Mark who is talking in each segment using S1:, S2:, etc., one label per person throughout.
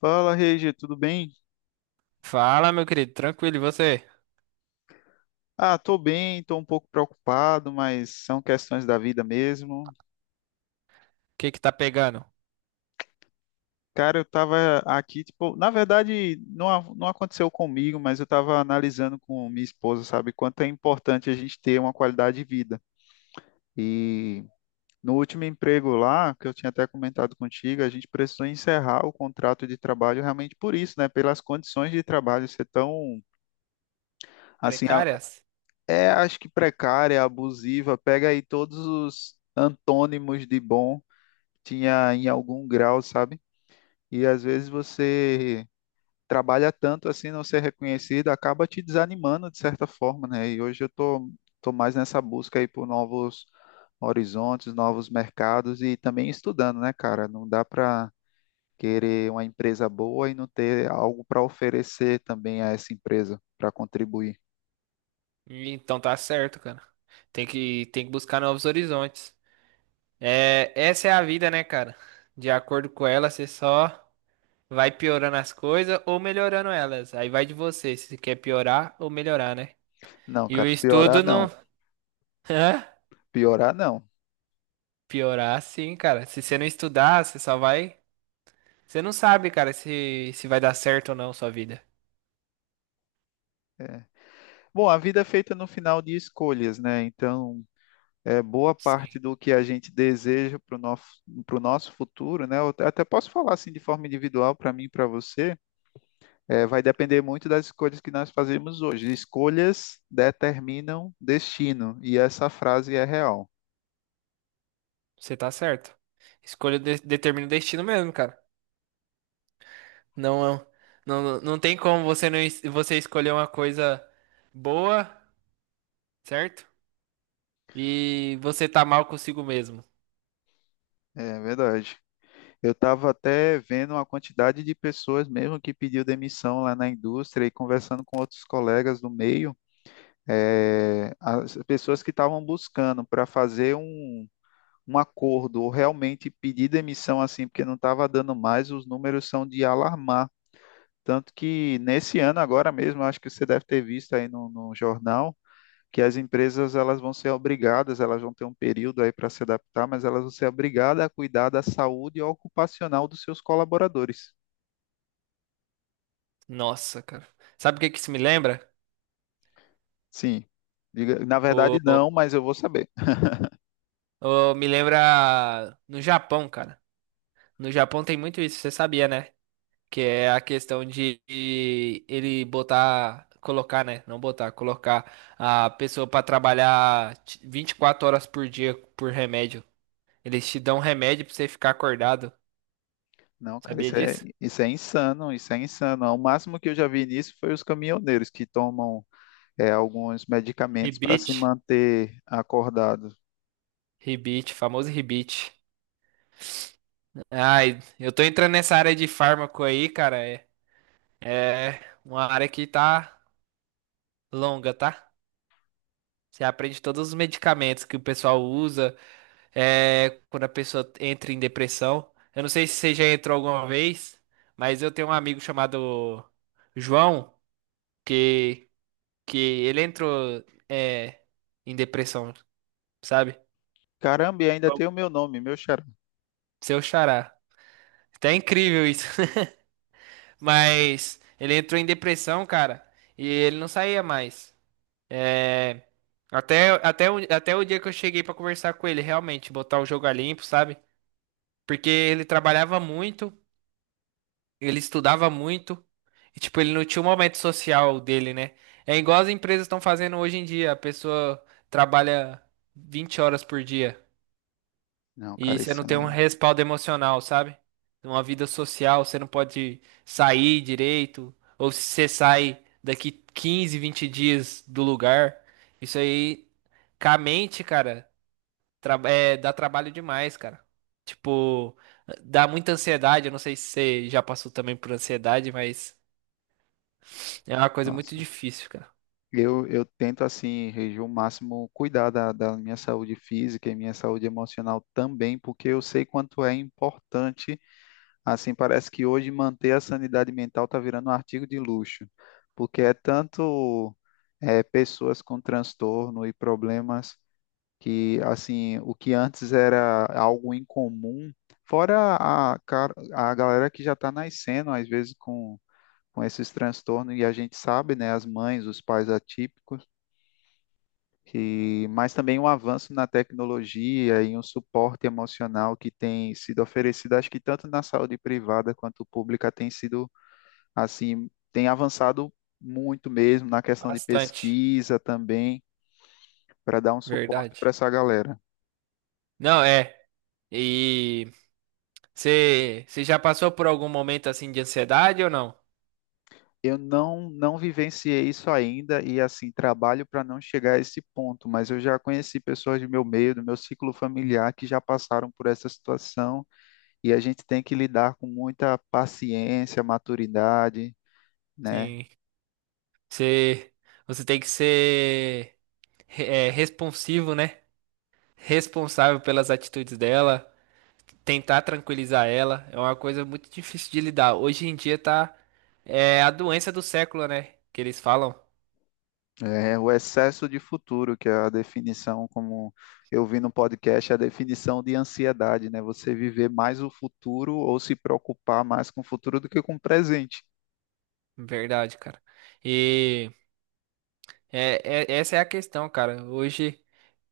S1: Fala, Regi, tudo bem?
S2: Fala, meu querido, tranquilo, e você?
S1: Ah, tô bem, tô um pouco preocupado, mas são questões da vida mesmo.
S2: O que que tá pegando?
S1: Cara, eu tava aqui, tipo, na verdade, não, não aconteceu comigo, mas eu tava analisando com minha esposa, sabe, quanto é importante a gente ter uma qualidade de vida. E no último emprego lá, que eu tinha até comentado contigo, a gente precisou encerrar o contrato de trabalho realmente por isso, né? Pelas condições de trabalho ser tão, assim,
S2: Precárias?
S1: é, acho que precária, abusiva, pega aí todos os antônimos de bom, tinha em algum grau, sabe? E às vezes você trabalha tanto assim, não ser reconhecido, acaba te desanimando de certa forma, né? E hoje eu tô, tô mais nessa busca aí por novos horizontes, novos mercados e também estudando, né, cara? Não dá para querer uma empresa boa e não ter algo para oferecer também a essa empresa, para contribuir.
S2: Ih, então tá certo, cara. Tem que buscar novos horizontes. É, essa é a vida, né, cara? De acordo com ela, você só vai piorando as coisas ou melhorando elas. Aí vai de você, se você quer piorar ou melhorar, né?
S1: Não,
S2: E o
S1: cara, piorar
S2: estudo não.
S1: não.
S2: Hã?
S1: Piorar não.
S2: Piorar, sim, cara. Se você não estudar, você só vai. Você não sabe, cara, se vai dar certo ou não sua vida.
S1: Bom, a vida é feita no final de escolhas, né? Então, é boa parte
S2: Sim.
S1: do que a gente deseja para o nosso, para nosso futuro, né? Eu até posso falar assim de forma individual para mim e para você, é, vai depender muito das escolhas que nós fazemos hoje. Escolhas determinam destino, e essa frase é real.
S2: Você tá certo. Determina o destino mesmo, cara. Não, não, não tem como você não es- você escolher uma coisa boa, certo? E você tá mal consigo mesmo.
S1: É verdade. Eu estava até vendo a quantidade de pessoas mesmo que pediu demissão lá na indústria e conversando com outros colegas do meio. É, as pessoas que estavam buscando para fazer um, um acordo ou realmente pedir demissão assim, porque não estava dando mais, os números são de alarmar. Tanto que nesse ano agora mesmo, acho que você deve ter visto aí no jornal, que as empresas elas vão ser obrigadas, elas vão ter um período aí para se adaptar, mas elas vão ser obrigadas a cuidar da saúde ocupacional dos seus colaboradores.
S2: Nossa, cara. Sabe o que que isso me lembra?
S1: Sim, na verdade
S2: O,
S1: não, mas eu vou saber.
S2: Me lembra no Japão, cara. No Japão tem muito isso, você sabia, né? Que é a questão de ele botar, colocar, né? Não botar, colocar a pessoa pra 24 horas por dia por remédio. Eles te dão um remédio pra você ficar acordado.
S1: Não, cara,
S2: Sabia disso?
S1: isso é insano, isso é insano. O máximo que eu já vi nisso foi os caminhoneiros que tomam é, alguns medicamentos para se
S2: Rebite.
S1: manter acordado.
S2: Rebite, famoso rebite. Ai, eu tô entrando nessa área de fármaco aí, cara. É uma área que tá longa, tá? Você aprende todos os medicamentos que o pessoal usa, quando a pessoa entra em depressão. Eu não sei se você já entrou alguma vez, mas eu tenho um amigo chamado João, que, que ele entrou, é, em depressão, sabe?
S1: Caramba, e ainda
S2: Bom.
S1: tem o meu nome, meu xará.
S2: Seu xará. Tá incrível isso. Mas ele entrou em depressão, cara, e ele não saía mais. É. Até o dia que eu cheguei pra conversar com ele, realmente, botar o jogo a limpo, sabe? Porque ele trabalhava muito, ele estudava muito, e tipo, ele não tinha o momento social dele, né? É igual as empresas estão fazendo hoje em dia, a pessoa trabalha 20 horas por dia.
S1: Não,
S2: E
S1: cara,
S2: você
S1: isso
S2: não tem
S1: é.
S2: um respaldo emocional, sabe? Uma vida social, você não pode sair direito. Ou se você sai daqui 15, 20 dias do lugar. Isso aí, com a mente, cara, dá trabalho demais, cara. Tipo, dá muita ansiedade. Eu não sei se você já passou também por ansiedade, mas é uma coisa muito
S1: Nossa.
S2: difícil, cara.
S1: Eu tento, assim, reger o máximo, cuidar da minha saúde física e minha saúde emocional também, porque eu sei quanto é importante. Assim, parece que hoje manter a sanidade mental está virando um artigo de luxo, porque é tanto é, pessoas com transtorno e problemas que, assim, o que antes era algo incomum, fora a, a galera que já está nascendo, às vezes, com esses transtornos, e a gente sabe, né, as mães, os pais atípicos e mas também um avanço na tecnologia e um suporte emocional que tem sido oferecido, acho que tanto na saúde privada quanto pública tem sido assim, tem avançado muito mesmo na questão de
S2: Bastante.
S1: pesquisa também, para dar um suporte para
S2: Verdade.
S1: essa galera.
S2: Não, é. E você já passou por algum momento assim de ansiedade ou não?
S1: Eu não vivenciei isso ainda e assim trabalho para não chegar a esse ponto, mas eu já conheci pessoas do meu meio, do meu ciclo familiar que já passaram por essa situação e a gente tem que lidar com muita paciência, maturidade, né?
S2: Sim. Você, você tem que ser responsivo, né? Responsável pelas atitudes dela, tentar tranquilizar ela. É uma coisa muito difícil de lidar. Hoje em dia tá é a doença do século, né? Que eles falam.
S1: É, o excesso de futuro, que é a definição, como eu vi no podcast, é a definição de ansiedade, né? Você viver mais o futuro ou se preocupar mais com o futuro do que com o presente.
S2: Verdade, cara. E essa é a questão, cara. Hoje,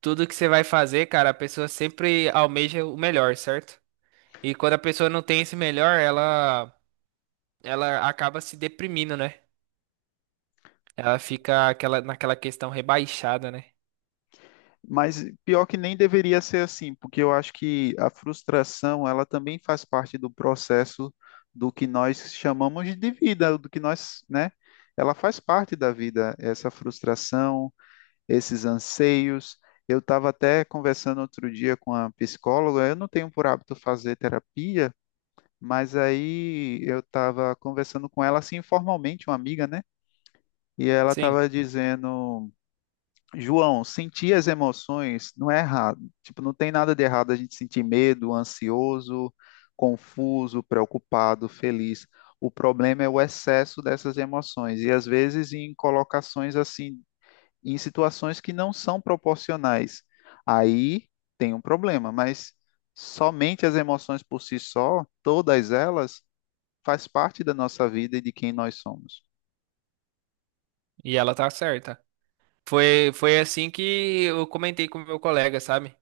S2: tudo que você vai fazer, cara, a pessoa sempre almeja o melhor, certo? E quando a pessoa não tem esse melhor, ela acaba se deprimindo, né? Ela fica aquela, naquela questão rebaixada, né?
S1: Mas pior que nem deveria ser assim, porque eu acho que a frustração, ela também faz parte do processo do que nós chamamos de vida, do que nós, né? Ela faz parte da vida, essa frustração, esses anseios. Eu estava até conversando outro dia com a psicóloga, eu não tenho por hábito fazer terapia, mas aí eu estava conversando com ela assim informalmente, uma amiga, né? E ela
S2: Sim,
S1: estava dizendo, João, sentir as emoções não é errado. Tipo, não tem nada de errado a gente sentir medo, ansioso, confuso, preocupado, feliz. O problema é o excesso dessas emoções e às vezes em colocações assim em situações que não são proporcionais. Aí tem um problema, mas somente as emoções por si só, todas elas, faz parte da nossa vida e de quem nós somos.
S2: e ela tá certa. Foi assim que eu comentei com o meu colega, sabe?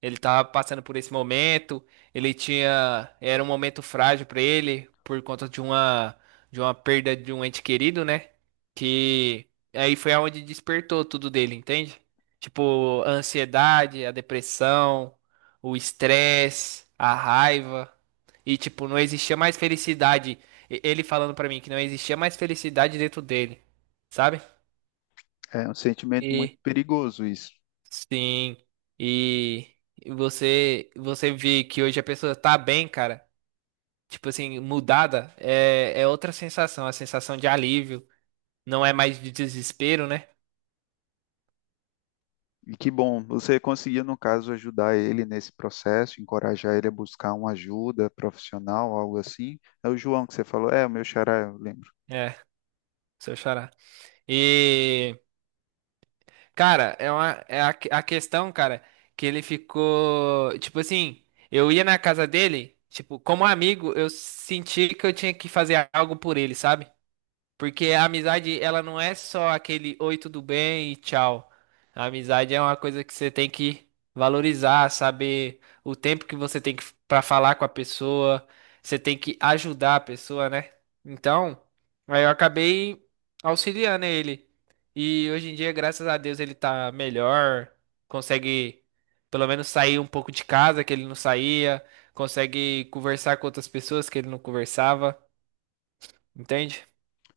S2: Ele tava passando por esse momento, ele tinha, era um momento frágil pra ele por conta de uma perda de um ente querido, né? Que aí foi aonde despertou tudo dele, entende? Tipo, a ansiedade, a depressão, o estresse, a raiva. E tipo, não existia mais felicidade. Ele falando pra mim que não existia mais felicidade dentro dele, sabe?
S1: É um sentimento muito
S2: E
S1: perigoso isso.
S2: sim. E e você vê que hoje a pessoa tá bem, cara. Tipo assim, mudada, é outra sensação, a sensação de alívio, não é mais de desespero, né?
S1: E que bom, você conseguiu, no caso, ajudar ele nesse processo, encorajar ele a buscar uma ajuda profissional, algo assim. É o João que você falou, é, o meu xará, eu lembro.
S2: É, se eu chorar. E, cara, é uma é a questão, cara, que ele ficou, tipo assim, eu ia na casa dele, tipo, como amigo, eu senti que eu tinha que fazer algo por ele, sabe? Porque a amizade, ela não é só aquele oi, tudo bem e tchau. A amizade é uma coisa que você tem que valorizar, saber o tempo que você tem que para falar com a pessoa, você tem que ajudar a pessoa, né? Então, aí eu acabei auxiliando ele. E hoje em dia, graças a Deus, ele tá melhor, consegue pelo menos sair um pouco de casa que ele não saía, consegue conversar com outras pessoas que ele não conversava, entende?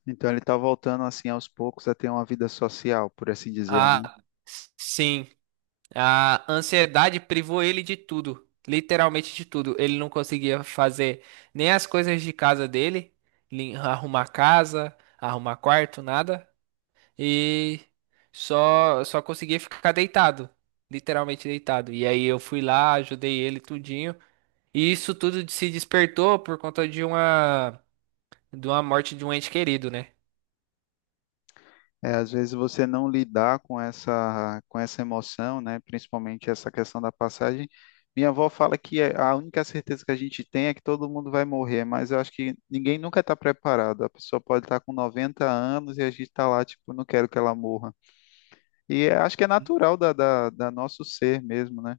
S1: Então ele está voltando, assim, aos poucos a ter uma vida social, por assim dizer, né?
S2: Ah, sim. A ansiedade privou ele de tudo, literalmente de tudo. Ele não conseguia fazer nem as coisas de casa dele, arrumar casa, arrumar quarto, nada. E só conseguia ficar deitado, literalmente deitado. E aí eu fui lá, ajudei ele tudinho. E isso tudo se despertou por conta de uma morte de um ente querido, né?
S1: É, às vezes você não lidar com essa emoção, né? Principalmente essa questão da passagem. Minha avó fala que a única certeza que a gente tem é que todo mundo vai morrer, mas eu acho que ninguém nunca está preparado. A pessoa pode estar com 90 anos e a gente está lá, tipo, não quero que ela morra. E acho que é natural da nosso ser mesmo, né?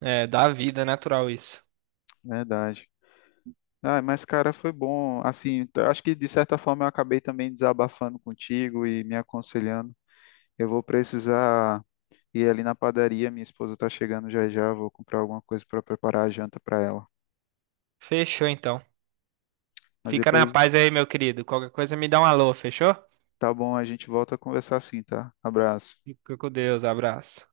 S2: É, da vida natural isso.
S1: Verdade. Ah, mas cara, foi bom. Assim, acho que de certa forma eu acabei também desabafando contigo e me aconselhando. Eu vou precisar. E ali na padaria, minha esposa tá chegando já já, vou comprar alguma coisa para preparar a janta para ela.
S2: Fechou então.
S1: Mas
S2: Fica
S1: depois,
S2: na paz aí, meu querido. Qualquer coisa me dá um alô, fechou?
S1: tá bom, a gente volta a conversar assim, tá? Abraço.
S2: Fica com Deus, abraço.